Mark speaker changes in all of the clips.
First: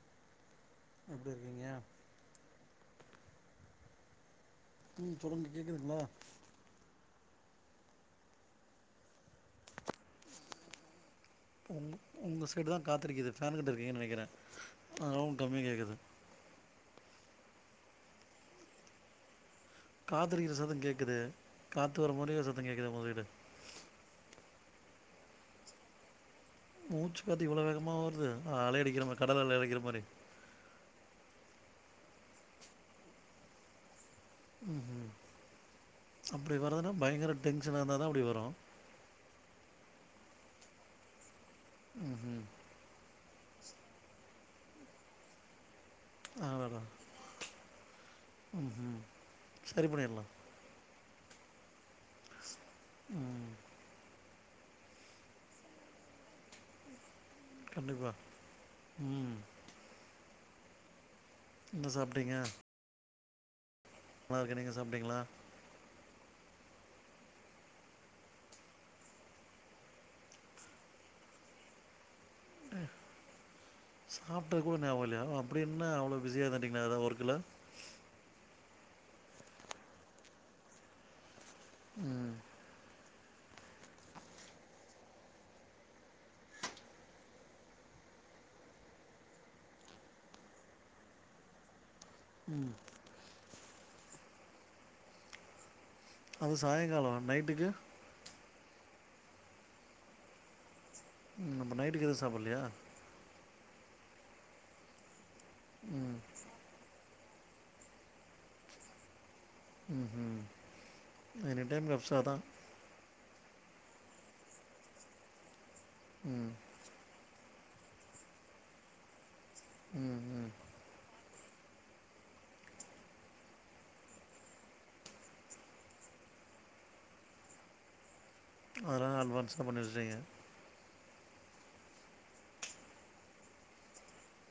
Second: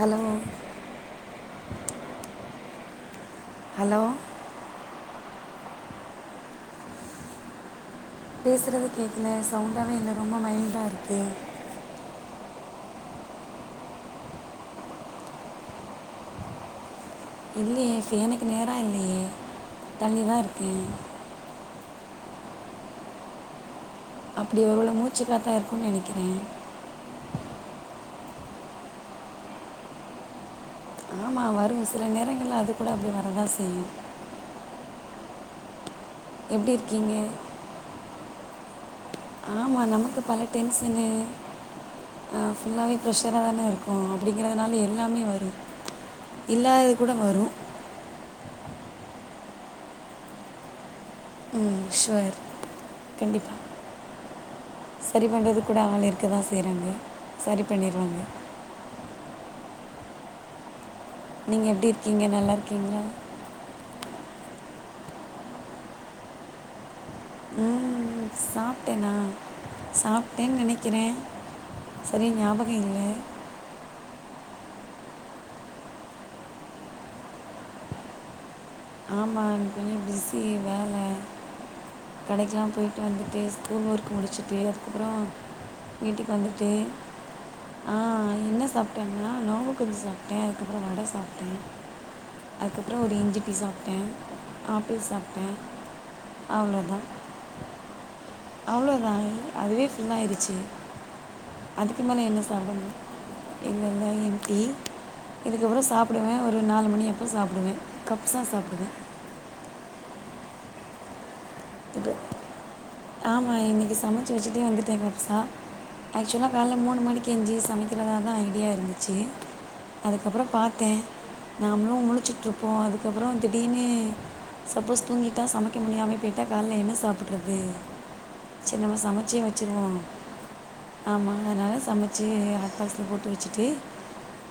Speaker 1: hello
Speaker 2: எப்டி இருக்கீங்கா
Speaker 1: hello
Speaker 2: ம் சொல்லுங்க கேக்குதுங்களா
Speaker 1: பேசுறதே கேட்கல சவுண்டாவே இல்ல ரொம்ப மைல்டா இருக்கு
Speaker 2: உங்க உங்க சைடுதா காத்தடிக்கிது ஃபேனு கிட்ட இருக்கீங்கன்னு நெனைக்கிறே அதா உங்களுக் கம்மியா கேட்குது
Speaker 1: இல்லியே ஃபேனுக்கு நேரா இல்லியே
Speaker 2: காத்தடிக்கிற சத்தோ கேட்குதே காத்து வர மாரியே சத்தம் கேட்குதே உங்க கிட்ட
Speaker 1: அப்டி ஒரு வேல மூச்சு காத்தா இருக்குனு நெனக்கிறே
Speaker 2: மூச்சு காத்து இவ்ளோ வேகமா வருது அலையடிக்கிற மாரி கடல் அலையை அடிக்கிற மாரி
Speaker 1: ஆமா வருங்க சில நேரங்கள்ல அது கூட அப்டி வரதா செய்யு
Speaker 2: ம் ம் அப்டி
Speaker 1: எப்படி
Speaker 2: வரதுன்னா
Speaker 1: இருக்கீங்க
Speaker 2: பயங்கர டென்ஷனாருந்தா தா அப்டி வரு
Speaker 1: ஆமா நமக்கு பல டென்ஷனு ஆ
Speaker 2: ம்
Speaker 1: ஃபுல்லாவே ஃப்ரெஷரா தானே இருக்கோ அப்டிங்கிறதுனால எல்லாமே வரு இல்லாதது கூட வரு
Speaker 2: ம் ம் சரிபண்ணிர்லா
Speaker 1: ம் ஷேர்
Speaker 2: ம்
Speaker 1: கண்டிப்பா சரி பண்றது கூட ஆள் இருக்கதா செய்றாங்க
Speaker 2: கண்டிப்பா ம்
Speaker 1: நீங்க எப்டி
Speaker 2: என்ன
Speaker 1: இருக்கீங்க
Speaker 2: சாப்பிட்டீங்க
Speaker 1: நல்லாருக்கீங்களா
Speaker 2: நல்லா இருக்கே நீங்க சாப்டிங்களா
Speaker 1: ம் சாப்டேன்னா சாப்டேன்னு நெனக்கிறே சரியா ஞாபகமில்ல
Speaker 2: சாப்ட்டது கூட ஞாபகோ இல்லயா அப்டி என்ன அவ்ளோ பிஸியா இதுந்துடீங்களா எதா ஒர்க்குல
Speaker 1: ஆமா கொஞ்சோ பிஸி வேல
Speaker 2: ம்
Speaker 1: கடைக்கொல்ல போய் வந்துட்டு ஸ்கூல் ஒர்க் முடிச்ட்டு அதுக்கப்றோ வீட்டுக்கு வந்துட்டு ஆ என்ன சாப்ட்டேனா நேம்பு கஞ்சி சாப்ட்டே அதுக்கப்றோ வட சாப்ட்டே
Speaker 2: ம்
Speaker 1: அதுக்கப்றோ ஒரு இஞ்சி டீ சாப்ட்டே ஆப்பிள் சாப்ட்டே
Speaker 2: அது சாயங்காலோ நைட்டுக்கு
Speaker 1: அவ்ளோதா அதுவே ஃபுல் ஆயிருச்சி
Speaker 2: ம், நம்ம
Speaker 1: அதுக்கு
Speaker 2: நைட்டுக்கு எதுவும்
Speaker 1: மேல என்ன
Speaker 2: சாப்பிட்லையா
Speaker 1: சாப்ட முடியு இல்ல இல்ல ஏன்டி இதுக்கப்றோ
Speaker 2: ம்
Speaker 1: சாப்டுவே ஒரு நாலு மணி அப்போ சாப்டுவே கப்சா சாப்டுவே
Speaker 2: ம் ஹூ வேற என்
Speaker 1: இது ஆமா இன்னக்கி சமைச்சி வச்சிட்டே வந்துட்டே வெரஷா ஆக்சுவலா
Speaker 2: ம்
Speaker 1: வேல மூணு மணிக்கு எஞ்சி சமைக்கிறதா தா ஐடியா இருந்துச்சி
Speaker 2: ம்
Speaker 1: அதுக்கப்றோ
Speaker 2: ம்
Speaker 1: பாத்தே நாமளு முழுச்சிட்ருப்போ அதுக்கப்றோ திடீர்னு சப்போஸ் தூங்கிட்டா சமைக்க முடியாமயே போயிட்டா காலைல என்ன சாப்றது சேரி நம்ம
Speaker 2: அதெல்லாம்
Speaker 1: சமச்சே
Speaker 2: அட்வான்ஸாக பண்ணி
Speaker 1: வச்சிருவோ
Speaker 2: வச்சிட்டீங்க
Speaker 1: ஆமா அதனால சமைச்சு ஆட்பாக்ல போட்டு வச்சுட்டு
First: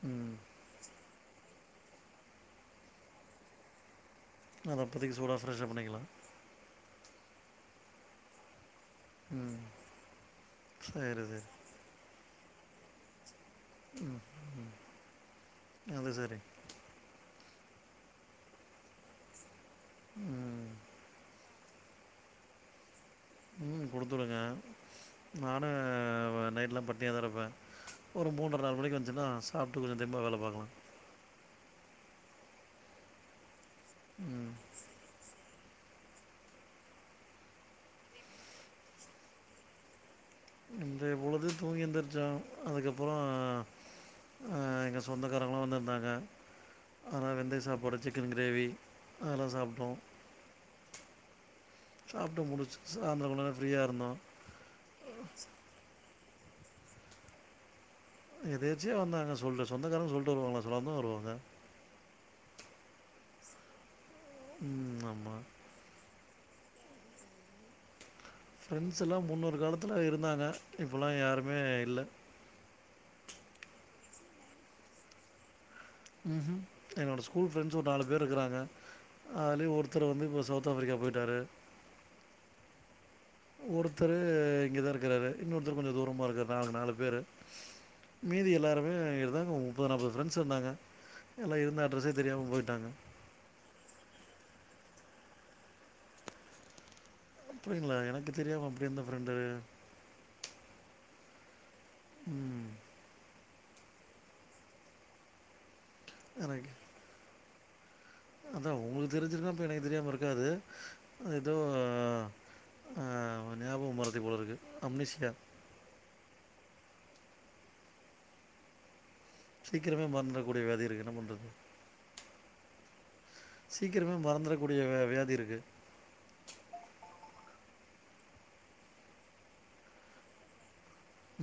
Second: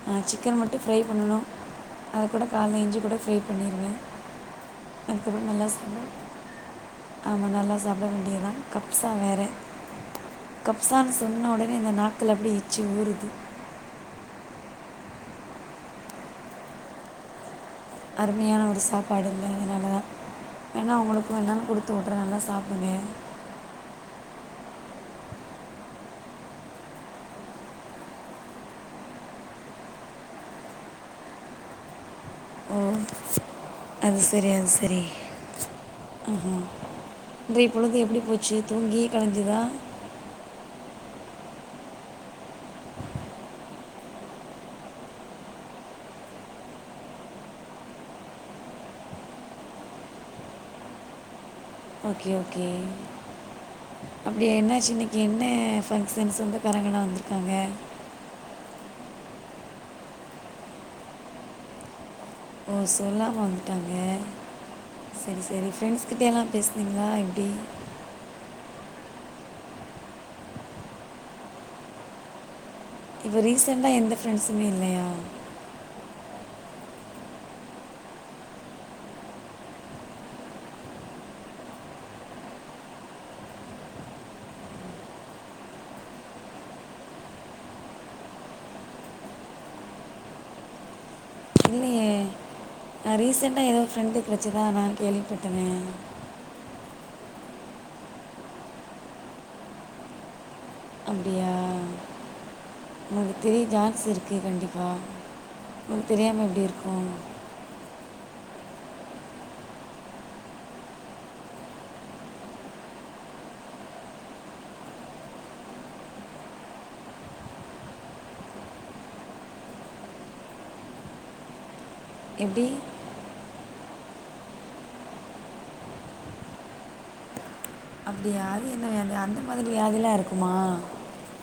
Speaker 1: அ
Speaker 2: ம்
Speaker 1: சிக்கன் மட்டு ஃப்ரை பண்ணணு அத கூட காலைல எஞ்சி கூட ஃப்ரை பண்ணிருவே
Speaker 2: அதை அப்போதைக்கு சூடாக
Speaker 1: அதுக்கப்றோ நல்லா
Speaker 2: ஃப்ரெஷ்ஷாக
Speaker 1: சம
Speaker 2: பண்ணிக்கலாம்
Speaker 1: ஆம நல்லா சாப்பிட வேண்டியதுதா கப்சா வேற
Speaker 2: ம்
Speaker 1: கப்சான்னு
Speaker 2: சரி சரி
Speaker 1: சொன்னோட னே இந்த நாக்குல அப்டியே எச்சி ஊறுது
Speaker 2: ம் ம் அது செரி
Speaker 1: அருமையான ஒரு சாப்பாடு இல்ல அதனாலதா
Speaker 2: ம்
Speaker 1: ஏனா அவங்களுக்கு எனன்ன கொடுக் போட்றாங்க சாப்டுங்க
Speaker 2: ம் குடுத்துடுங்க நானு நைட்லா பட்ணியா தா இருப்பே ஒரு மூன்ர நாலு மணிக்கி வந்துச்சின்னா சாப்ட்டு கொஞ்ச தெம்மா வேல பாக்கலா
Speaker 1: ஓ அது சரி
Speaker 2: ம்
Speaker 1: அது சரி ஆஹ இன்றைய பொழுது எப்டி போச்சி தூங்கியே கலஞ்சதா
Speaker 2: இன்றைய பொழுது தூங்கி எந்திரிச்சா அதுக்கப்பறோ ஆ எங்க சொந்தக்காரவுங்களா வந்துருந்தாங்க அதனால வெந்தய சாப்பாடு வச்சி சிக்கன் கிரேவி அதெல்லா சாப்ட்டோ
Speaker 1: ஓகே
Speaker 2: சாப்பிட்டு
Speaker 1: ஓகே
Speaker 2: முடிச்சு சாயந்தரம் கொஞ்ச நேரம் ஃப்ரீயாக இருந்தோம்
Speaker 1: அப் ஏ என்னாச்சி இன்னக்கி என்ன ஃபங்க்ஷன் சொந்தக்காரங்களா வந்துருக்காங்க
Speaker 2: எதேர்ச்சியா வந்தாங்க சொல் சொந்தக்காரங்க சொல்ட்டு வருவாங்களா சொல்லாமதா வருவாங்க
Speaker 1: ஓ சொல்லாம வந்துட்டாங்க
Speaker 2: ம்
Speaker 1: செரி
Speaker 2: ஆமாம்
Speaker 1: செரி ஃப்ரெண்ட்ஸ் கிட்ட எல்லா பேசுவீங்களா எப்டி
Speaker 2: ஃப்ரெண்ட்ஸ் எல்லா முன்னொரு காலத்துல இருந்தாங்க இப்பல்லா யாருமே இல்ல
Speaker 1: இப்ப ரீசண்ட்டா எந்த ஃப்ரெண்ட்ஸ்மே இல்லையா
Speaker 2: ம்ஹூ என்னோட ஸ்கூல் ஃப்ரெண்ட்ஸ் ஒரு நாலு பேர் இக்குறாங்க அதுலயு ஒருத்தர் வந்து இப்போ சவுத் ஆப்பிரிக்கா போயிட்டாரு ஒருத்தரு இங்க தா இருக்குறாரு இன்னொருத்தர் கொஞ்சோ தூரமாக இருக்கார் நாங்க நாலு பேர் மீதி எல்லாருமே இருந்தாங்க ஒரு முப்பது நாப்பது ஃரெண்ட்ஸ் இருந்தாங்க எல்லாம் இருந்த
Speaker 1: இல்லயே
Speaker 2: அட்ரஸே தெரியாமல் போயிட்டாங்க
Speaker 1: நா ரீசெண்டா ஏதோ ஃப்ரெண்டு கிடச்சதா நா கேள்விப்பட்டனே
Speaker 2: அப்டிங்களா எனக்கு தெரியாம அப்டி எந்த ஃப்ரெண்டு
Speaker 1: அப்டியா
Speaker 2: ம்
Speaker 1: உங்களுக்கு தெரிய சான்ஸ் இருக்கே கண்டிப்பாக உங்களுக்கு தெரியாம எப்டி
Speaker 2: எனக்கு
Speaker 1: இருக்கு
Speaker 2: அதா உங்களுக்கு தெரிஞ்சிருந்தா அப்ப எனக்கு தெரியாம இருக்காது ஏதோ ஆ ஞாபக மறதி போல இருக்கு அம்னீஷியா சீக்கிரமே மறத்திரகூடிய வியாதி இருக்கு என்ன பண்றது
Speaker 1: எப்டி
Speaker 2: சீக்கிரமே மறந்துரக்கூடிய வியாதி இருக்கு
Speaker 1: அப்டியா அது என்ன வியாதி அந்த மாதிரி வியாதில்லா இருக்குமா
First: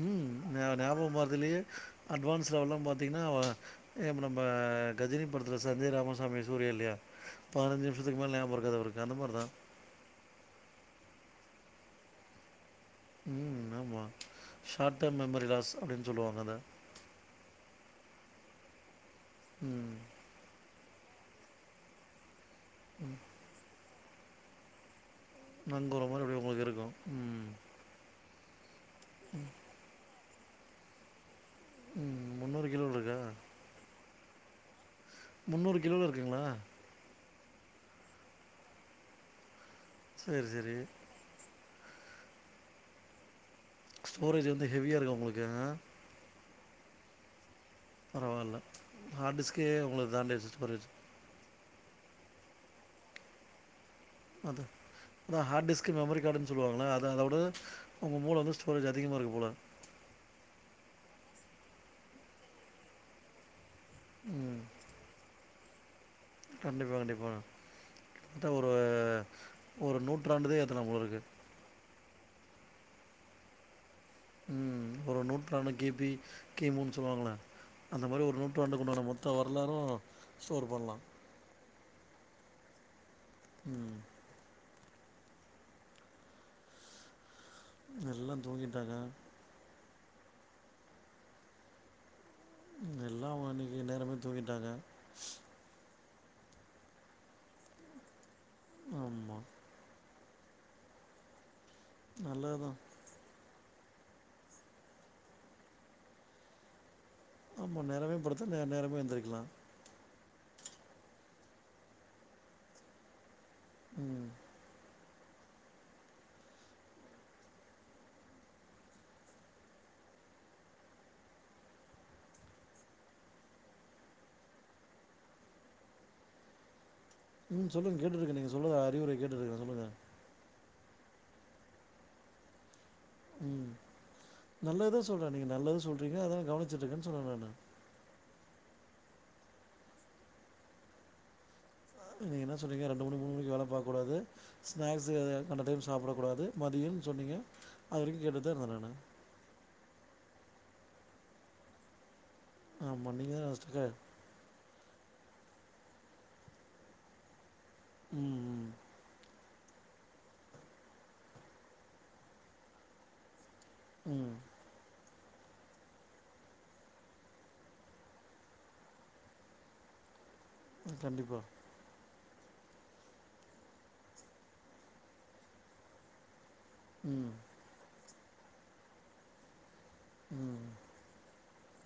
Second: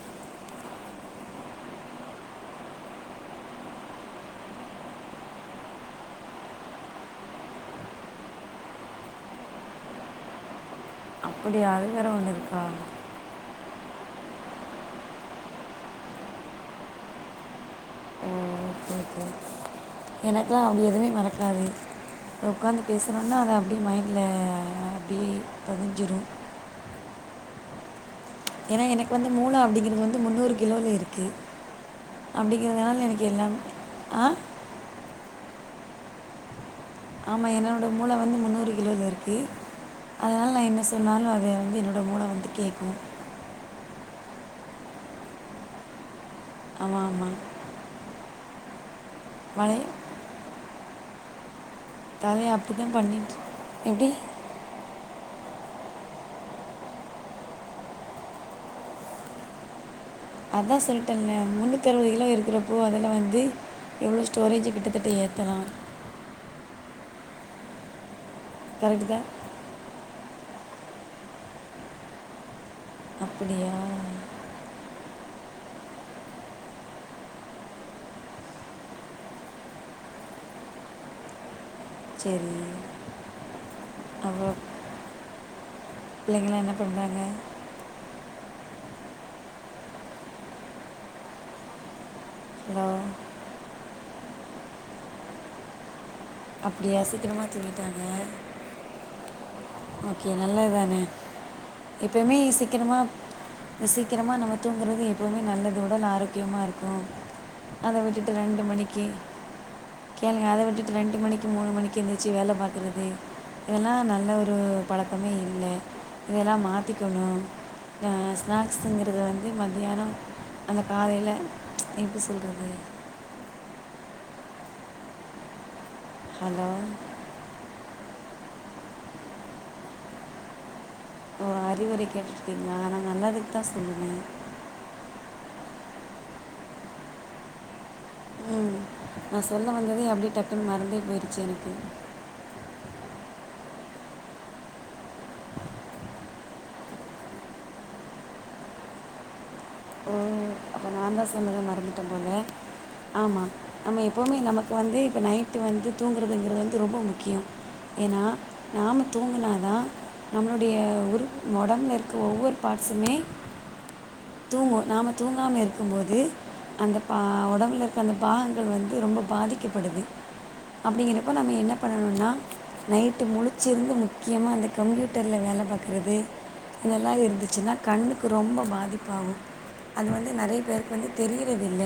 Speaker 2: ம் ஞா ஞாபக மறதிலே அட்வான்ஸ் லெவல்லா பாத்தீங்கன்னா ஏ இப்ப நம்ம கஜினி படத்துல சஞ்சய் ராமசாமி சூரியா இல்லையா பதினஞ்சி நிமிசத்துக்கு மேல நியாபகம் இருகாது அவருக்கு அந்த மாரிதா
Speaker 1: அப்டியா அதுவேற ஒன்னு இருக்கா
Speaker 2: ம் ஆமா ஷார்ட் டேம் மெமரி லாஸ் அப்டின்னு சொல்லுவாங்க அத
Speaker 1: ஓ ஓகே ஓகே
Speaker 2: ம்
Speaker 1: எனக்லா அப்டி எதுவுமே மறக்காது இப்ப உக்காந்து பேசுனோன்னா அத அப்டியே மைண்டுல அப்டியே
Speaker 2: நங்கூரம் மாரி அப்டியே உங்களுக்கு இருக்கு ம்
Speaker 1: ஏன்னா எனக்கு வந்து மூளை அப்டிங்கிறது வந்து முந்நூறு கிலோல இருக்கு
Speaker 2: ம் முந்நூறு கிலோவில்
Speaker 1: அப்டிங்குறதுனால
Speaker 2: இருக்கா
Speaker 1: எனக்கு எல்லாம் ஆ
Speaker 2: முந்நூறு கிலோல இருக்குங்களா
Speaker 1: ஆமா என்னோட மூளை வந்து முந்நூறு கிலோல இருக்கு
Speaker 2: சரி
Speaker 1: அதனால நா
Speaker 2: சரி
Speaker 1: என்ன சொன்னாலு அத அது என்னோட மூளை வந்து கேட்கு
Speaker 2: ஸ்டோரேஜ் வந்து ஹெவியா இருக்கு உங்களுக்கு அ
Speaker 1: ஆமா ஆமா
Speaker 2: பரவால்ல ஹார்ட டிஸ்கே
Speaker 1: வளைய
Speaker 2: உங்களுக்கு தாண்டே வச்சட்டு போச்சு
Speaker 1: தலைய அப்டி தா பண்ணிட்டு எப்டி
Speaker 2: அது அதா ஹார்டி ஸ்கு மெமரி கார்டுன்னு சொல்லுவாங்கள அதா அதவிட உங்க மூளை வந்து ஸ்டோரேஜ் அதிகமா இருக்கு போல
Speaker 1: அதா சொல்லிட்டேல முன்னுத் அறுவது கிலோ இருக்கிறப்போ அதில வந்து எவ்வளோ
Speaker 2: ம்
Speaker 1: ஸ்டோரேஜு கிட்டத்தட்ட ஏ தர
Speaker 2: கண்டிப்பா கண்டிப்பா மொத்த ஒரு
Speaker 1: கரெக்டு தான்
Speaker 2: ஒரு நூற்றாண்டுதே ஏத்தலா போல இருக்குது
Speaker 1: அப்டியா
Speaker 2: ம் ஒரு நூற்றாண்டு கி பி கி முன்னு சொல்லுவாங்களே அந்த மாரி ஒரு நூற்றாண்டுக்குண்டான மொத்த வரலாறு ஸ்டோர் பண்ணலா
Speaker 1: செரி அப்றோ பிள்ளைங்களா என்ன பண்றாங்க
Speaker 2: எல்லா தூங்கிட்டாங்க
Speaker 1: ஹலோ
Speaker 2: ம் எல்லா உ இன்னைக்கி நேரமே தூங்கிட்டாங்க
Speaker 1: அப்டியா சீக்கிரமா துங்கிட்டாங்க
Speaker 2: ஆம்மா
Speaker 1: ஓகே நல்லது தானே எப்பயுமே
Speaker 2: நல்லதுதான்
Speaker 1: சீக்கிரமா சீக்கிரமா நம்ம தூங்குறது எப்பவுமே நல்லது உடல் ஆரோக்கியமா இருக்கு
Speaker 2: ஆமாம்
Speaker 1: அத
Speaker 2: நேரமே
Speaker 1: விட்டுட்டு
Speaker 2: படுத்தா நே
Speaker 1: ரெண்டு
Speaker 2: நேரமே
Speaker 1: மணிக்கி
Speaker 2: எழுந்திரிக்கலாம்
Speaker 1: கேளுங்க அத விட்டுட்டு ரெண்டு மணிக்கு மூணு மணிக்கு எந்திச்சு வேல பாக்குறது இதெல்லா
Speaker 2: ம்
Speaker 1: நல்ல ஒரு பழக்கமே இல்ல இதெல்லா மாத்திக்கணு இந்த ஸ்நாக்ஸுங்கிறது வந்து மத்தியானோ அந்த காலையில எப்டி சொல்றது ஹலோ
Speaker 2: ம் சொல்லுங்க கேட்டுட்ருக்கே நீங்க சொல்லுங்க அறிவுரை கேட்டுட்ருக்கே சொல்லுங்க
Speaker 1: ஒ அறிவுரை கேட்டுருந்தீங்களா நா நல்லதுக்கு தா சொல்லுவே
Speaker 2: நல்லதுதா சொல்றீங்க நீங்க நல்லது சொல்றீங்க அதா கவனிச்சட்டுருக்கென்னு சொன்னே நானு
Speaker 1: ம் நா சொல்ல வந்ததே அப்டியே டக்குன்னு மறந்தே போயிடுச்சு எனக்கு
Speaker 2: நீங்க என்ன சொன்னீங்க ரெண்டு மணி மூணு மணிக்கு வேல பாக்கக்கூடாது ஸ்நாக்ஸ் கண்ட டைம் சாப்பிடக்க கூடாது மதியம்னு சொன்னீங்க அது வரைக்கு கேட்டுட்டு தா இருந்தே நானு
Speaker 1: அந்த சொன்னத மறந்துட்ட போல
Speaker 2: நான் ஆமாம்
Speaker 1: ஆமா
Speaker 2: நீங்கள் தான் ஸ்டக்க
Speaker 1: நம்ம எப் எப்போவுமே நமக்கு வந்து இப்போ நைட்டு வந்து தூங்குறதுங்கிறது வந்து ரொம்ப முக்கியோ ஏன்னா
Speaker 2: ம்
Speaker 1: நாம தூங்குனா தா நம்மளுடைய உறுப் ஒடம்புல இருக்க ஒவ்வொரு பார்ட்ஸூமே
Speaker 2: ம்
Speaker 1: தூங்கு நாம தூங்காம இரு க்கும் போது அந்த பா ஒடம்புல இருக்க அந்த பாகங்கள் வந்து ரொம்ப பாதிக்கப்படுது
Speaker 2: ம்
Speaker 1: அப்டிங்கறப்ப
Speaker 2: கண்டிப்பாக
Speaker 1: நம்ம என்ன பண்ணணும்ன்னா நைட்டு முழிச்சிருந்து முக்கியமா அந்த கம்ப்யூட்டருல வேல பாக்குறது இதெல்லா
Speaker 2: ம்
Speaker 1: இருந்துச்சுன்னா கண்ணுக்கு ரொம்ப பாதிப்பாகு அது வந்து நறைய
Speaker 2: ம்
Speaker 1: பேருக்கு வந்து தெரி தெரியறது இல்ல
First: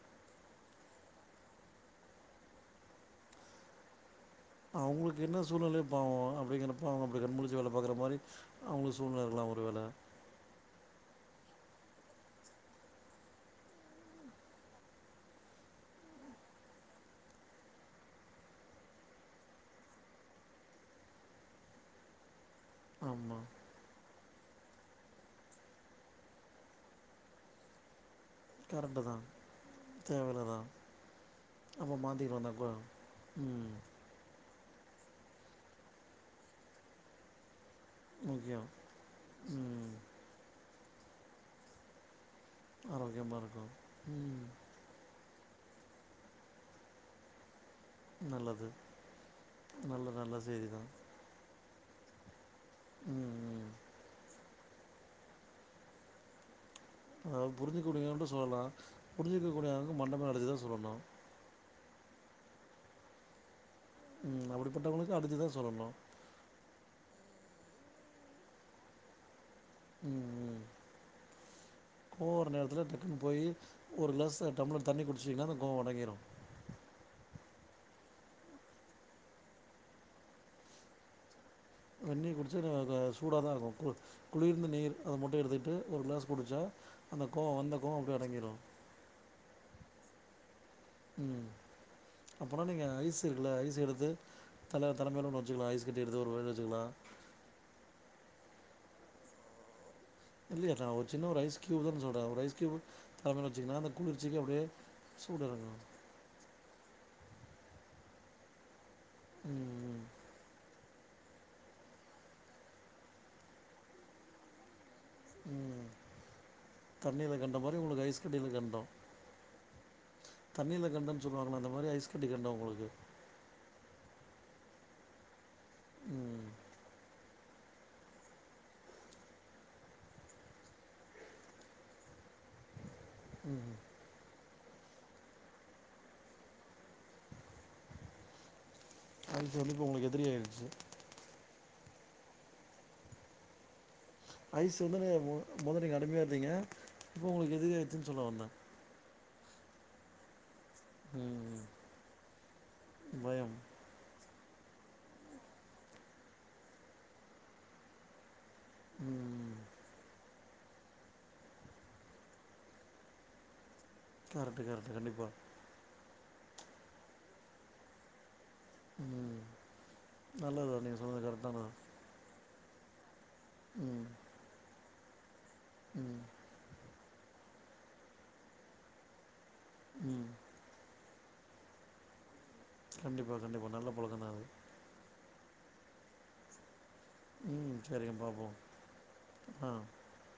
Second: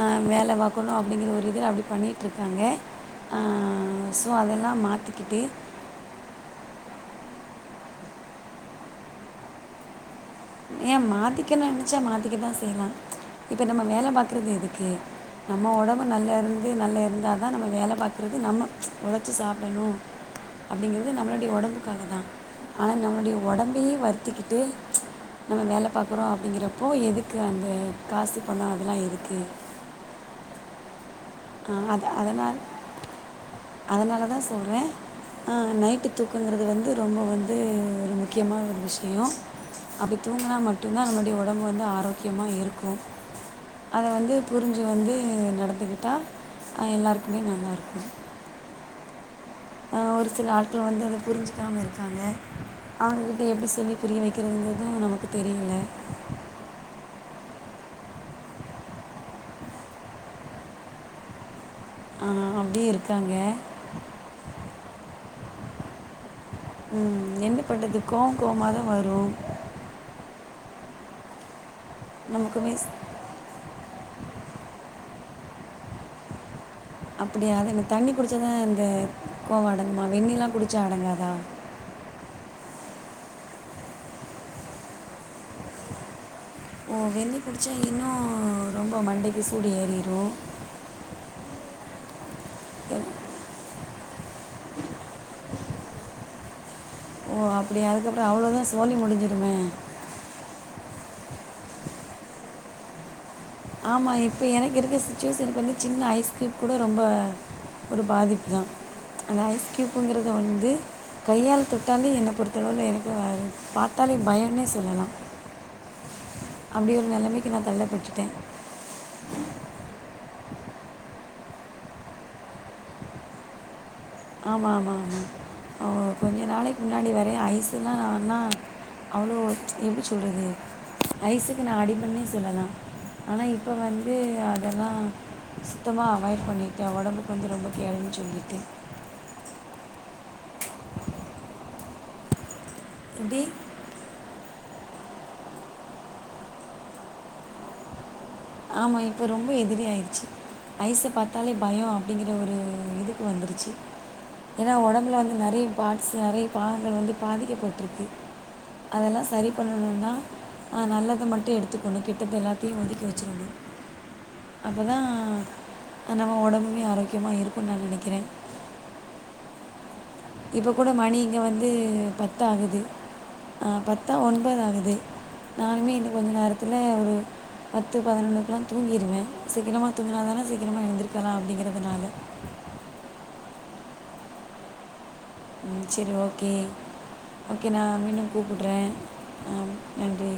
Speaker 1: ஆ வேல பாக்கணு அப்படிங்கிற ஒரு இது அப்டி பண்ணிட்டுருக்காங்க ஆ சோ அதெல்லா மாத்திக்கிட்டு
Speaker 2: [unintelligible] அப்படிங்கிறப்போ அவங்கப்படி கண் முழிச்சு வேல பாக்குற மாரி அவங்களுக்கு சூழ்நெல இருக்கலா ஒரு வேல
Speaker 1: ஏ மாத்திக்க நெனைச்சா மாத்திக்கதா செய்லா இப்ப நம்ம வேல பாக்குறது எதுக்கு நம்ம ஓடம்பு நல்லா இருந்து நல்லா இருந்தா தா நம்ம வேல பாக்குறது நம்ம ஒழச்சு சாப்டணு அப்டிங்கறது நம்மளுடைய ஒடம்புக்காக தா ஆனா நம்மளுடைய
Speaker 2: ஆமாம்
Speaker 1: ஒடம்பையே வருத்திக்கிட்டு நம்ம வேல பாக்கறோ அப்டிங்கிறப்போ எதுக்கு அந்த காசு பணம்
Speaker 2: கரக்டு
Speaker 1: அதெல்லாம்
Speaker 2: தா
Speaker 1: எதுக்கு
Speaker 2: தேவையில்ல தா
Speaker 1: ஆஹ்
Speaker 2: நம்ம
Speaker 1: அது
Speaker 2: மாத்திக்கலாம
Speaker 1: அதனால்
Speaker 2: அப்போ ம்
Speaker 1: அதனால சொல்றே ஆ நைட் தூக்கங்கறது வந்து ரொம்ப வந்து முக்கியமான
Speaker 2: முக்கியம்
Speaker 1: ஒரு விஷயோ
Speaker 2: ம்
Speaker 1: அப்டி தூங்கனா மட்டு தா நம்முடைய உடம்பு வந்து ஆரோக்கியமாக இருக் கு
Speaker 2: ஆரோக்கியமாக இருக்கும்
Speaker 1: அத வந்து
Speaker 2: ம்
Speaker 1: புரிஞ் [unintelligible] வந்து நடந்துக்கிட்டா ஆ எல்லாருக்குமே நல்லாருக்கு
Speaker 2: நல்லது
Speaker 1: ஆ
Speaker 2: நல்ல
Speaker 1: ஒரு
Speaker 2: நல்ல
Speaker 1: சில
Speaker 2: செய்தி
Speaker 1: ஆட்கள்
Speaker 2: தான்
Speaker 1: வந்து அத புரிஞ்சு யாம இருக்காங்க
Speaker 2: ம்
Speaker 1: அவங்ககிட்ட
Speaker 2: ம்
Speaker 1: எப்படி சொல்லி புரிய வைக்கிறதுங்கதும் நமக்கு தெரியல
Speaker 2: அத புரிஞ்சுக்கூடியவங்கட சொல்லலா புரிஞ்சுக்க கூடியாதவகளுக்கு மண்ட மேல அடிச்சிதா சொல்லணு
Speaker 1: ஆர் அப்படியே இருக்காங்க
Speaker 2: ம் அப்டிப்பட்டவங்களுக்கு அடிச்சுதா சொல்லணு
Speaker 1: ம் என்ன பண்றது கோம் கோமாதா வரும்
Speaker 2: ம் ம் கோவர
Speaker 1: நமக்குமே
Speaker 2: நேரத்துல டக்குன்னு போய் ஒரு கிளாஸ்லா டம்ளர் தண்ணி குடிச்சிங்கன்னா அந்த கோவோ அடங்கிரும்
Speaker 1: அப்படியா அது இந்த தண்ணி குடித்த தா இந்த கோவ அடங்குமா வெந்நிலா குடிச்ச அடங்காதா
Speaker 2: வெந்நீர் குடிச்சா த தா சூடதா இருக்கு கு குளிர்ந்து நீர் அத மட்டு எடுத்துக்கிட்டு ஒரு க்ளாஸ் குடிச்சா
Speaker 1: ஓ
Speaker 2: அந்த
Speaker 1: வெந்நி
Speaker 2: கோவோ
Speaker 1: குடித்தா
Speaker 2: வந்த கோவோ அப்டியே
Speaker 1: இன்னும்
Speaker 2: அடங்கிரும்
Speaker 1: ரொம்ப மண்டைக்கு சூடு ஏறிரு
Speaker 2: ம் அப்பனா நீங்க ஐஸ் இருக்குல ஐஸ் எடுத்து தல தலமேல ஒண்ணு வச்சக்கங்களா ஐஸ் கட்டி எத்து ஒரு [unintelligible] வச்சிக்களா
Speaker 1: ஓ அப்டி அதுக்கப்பற அவ்வளோதா சோலி முடிஞ்சுடுமே
Speaker 2: இல்லையே நா ஒரு சின்ன ஒரு ஐஸ் கியூப் தா சொல்ற ஒரு ஐஸ் கியூப் சாப்டோன்வச்சுங்ளே
Speaker 1: ஆமா இப்போ எனக்கு இருக்க சுிச்சுவேஷனுக்கு வந்து சின்ன ஐஸ் க்யூப் கூட ரொம்ப ஒரு பாதிப்பு தா அந்த ஐஸ்
Speaker 2: ம்
Speaker 1: கியூப்புங்குறது வந்து கையால தொட்டாலே என்ன பொறுத்தளவுவில எனக்கு பாத்தாலே பயம்ன்னே சொல்லலா
Speaker 2: ம் ம்
Speaker 1: அப்டி ஒரு நெலமைக்கு நா தள்ளப்பட்டுட்டே
Speaker 2: கண்டோ தண்ணியில கண்டோ சொல்லுவாங்களா அந்த மாரி ஐஸ் கட்டி கண்டோ உங்களுக்கு
Speaker 1: ஆமா ஆமா ஆமா ஓ கொஞ்ச
Speaker 2: ம்
Speaker 1: நாளைக்கு முன்னாடி வர ஐஸ்ன்னா நான்ன அவ்ளோ எப்டி சொல்றது ஐஸுக்கு நா அடிமண்ணே சொல்லலா ஆனா இப்ப
Speaker 2: ம்
Speaker 1: வந் து அதெல்லா சுத்தமா அவாய்ட் பண்ணிட்டு ஓடம்புக்கு வந்து ரொம்ப கேடுன்னு சொல்லிட்டு
Speaker 2: அது கண்டிப்பா உங்களுக்கு எதிரிய ஆயிடுச்சு
Speaker 1: எப்டி
Speaker 2: ஐஸ் சொன்னனே மொதல்ல நீங்க அடிமையா இருந்தீங்க இப்போ உங்ளுக்கு எதிரி ஆய்ச்சுன்னு சொல்ல வந்தே
Speaker 1: ஆமா இப்போ ரொம்ப எதிரி ஆய்ருச்சு ஐஸ்ஸ பாத்தாலே
Speaker 2: ம்
Speaker 1: பயோ அப்டிங்குற ஒரு இதுக்கு
Speaker 2: பயம்
Speaker 1: வந்துருச்சு ஏனா ஒடம்புல வந்து நறைய பார்ட்ஸ்ஸூ நறைய பாகங்கள் வந்து பாதிக்கப்பட்ருக்கு அதெல்லா சரி
Speaker 2: ம்
Speaker 1: பண்ணணுனா அ நல்லத மட்டு எடுத்துக்கணு கெட்டத்த எல்லாத்தையு ஒதுக்கி வச்
Speaker 2: கரெக்ட்டு கரெக்ட்டு
Speaker 1: அப்பதா
Speaker 2: கண்டிப்பா
Speaker 1: நம்ம ஒடம்புமே ஆரோக்கியமா இருக்குனு நா நெனைக்கிறே
Speaker 2: ம்
Speaker 1: இப்போ
Speaker 2: நல்லதுதா
Speaker 1: கூட
Speaker 2: நீங்க
Speaker 1: மணி
Speaker 2: சொன்னது
Speaker 1: இங்க
Speaker 2: கரெக்டானதா
Speaker 1: வந்து பத் தாகுது
Speaker 2: ம்
Speaker 1: பத்தா ஒன்பது ஆகுது நானுமே இன்னு
Speaker 2: ம்
Speaker 1: கொஞ்சோ நேரத்துல ஒரு பத்து பதினொன்னுக்லா தூங்கிடுவே சீக்கரமா
Speaker 2: ம்
Speaker 1: தூங்துனாதானா சீக்ரமா எழுந்திருக்கலா அப்டிங்றதுனால
Speaker 2: கண்டிப்பா கண்டிப்பா நல்ல பழக்கோதா அது
Speaker 1: ம் சேரி ஓகே ஓகே
Speaker 2: ம்
Speaker 1: நா
Speaker 2: சரிங்க
Speaker 1: மீண்டும்
Speaker 2: பாப்போம்
Speaker 1: கூப்புட்றே ஆ நன்றி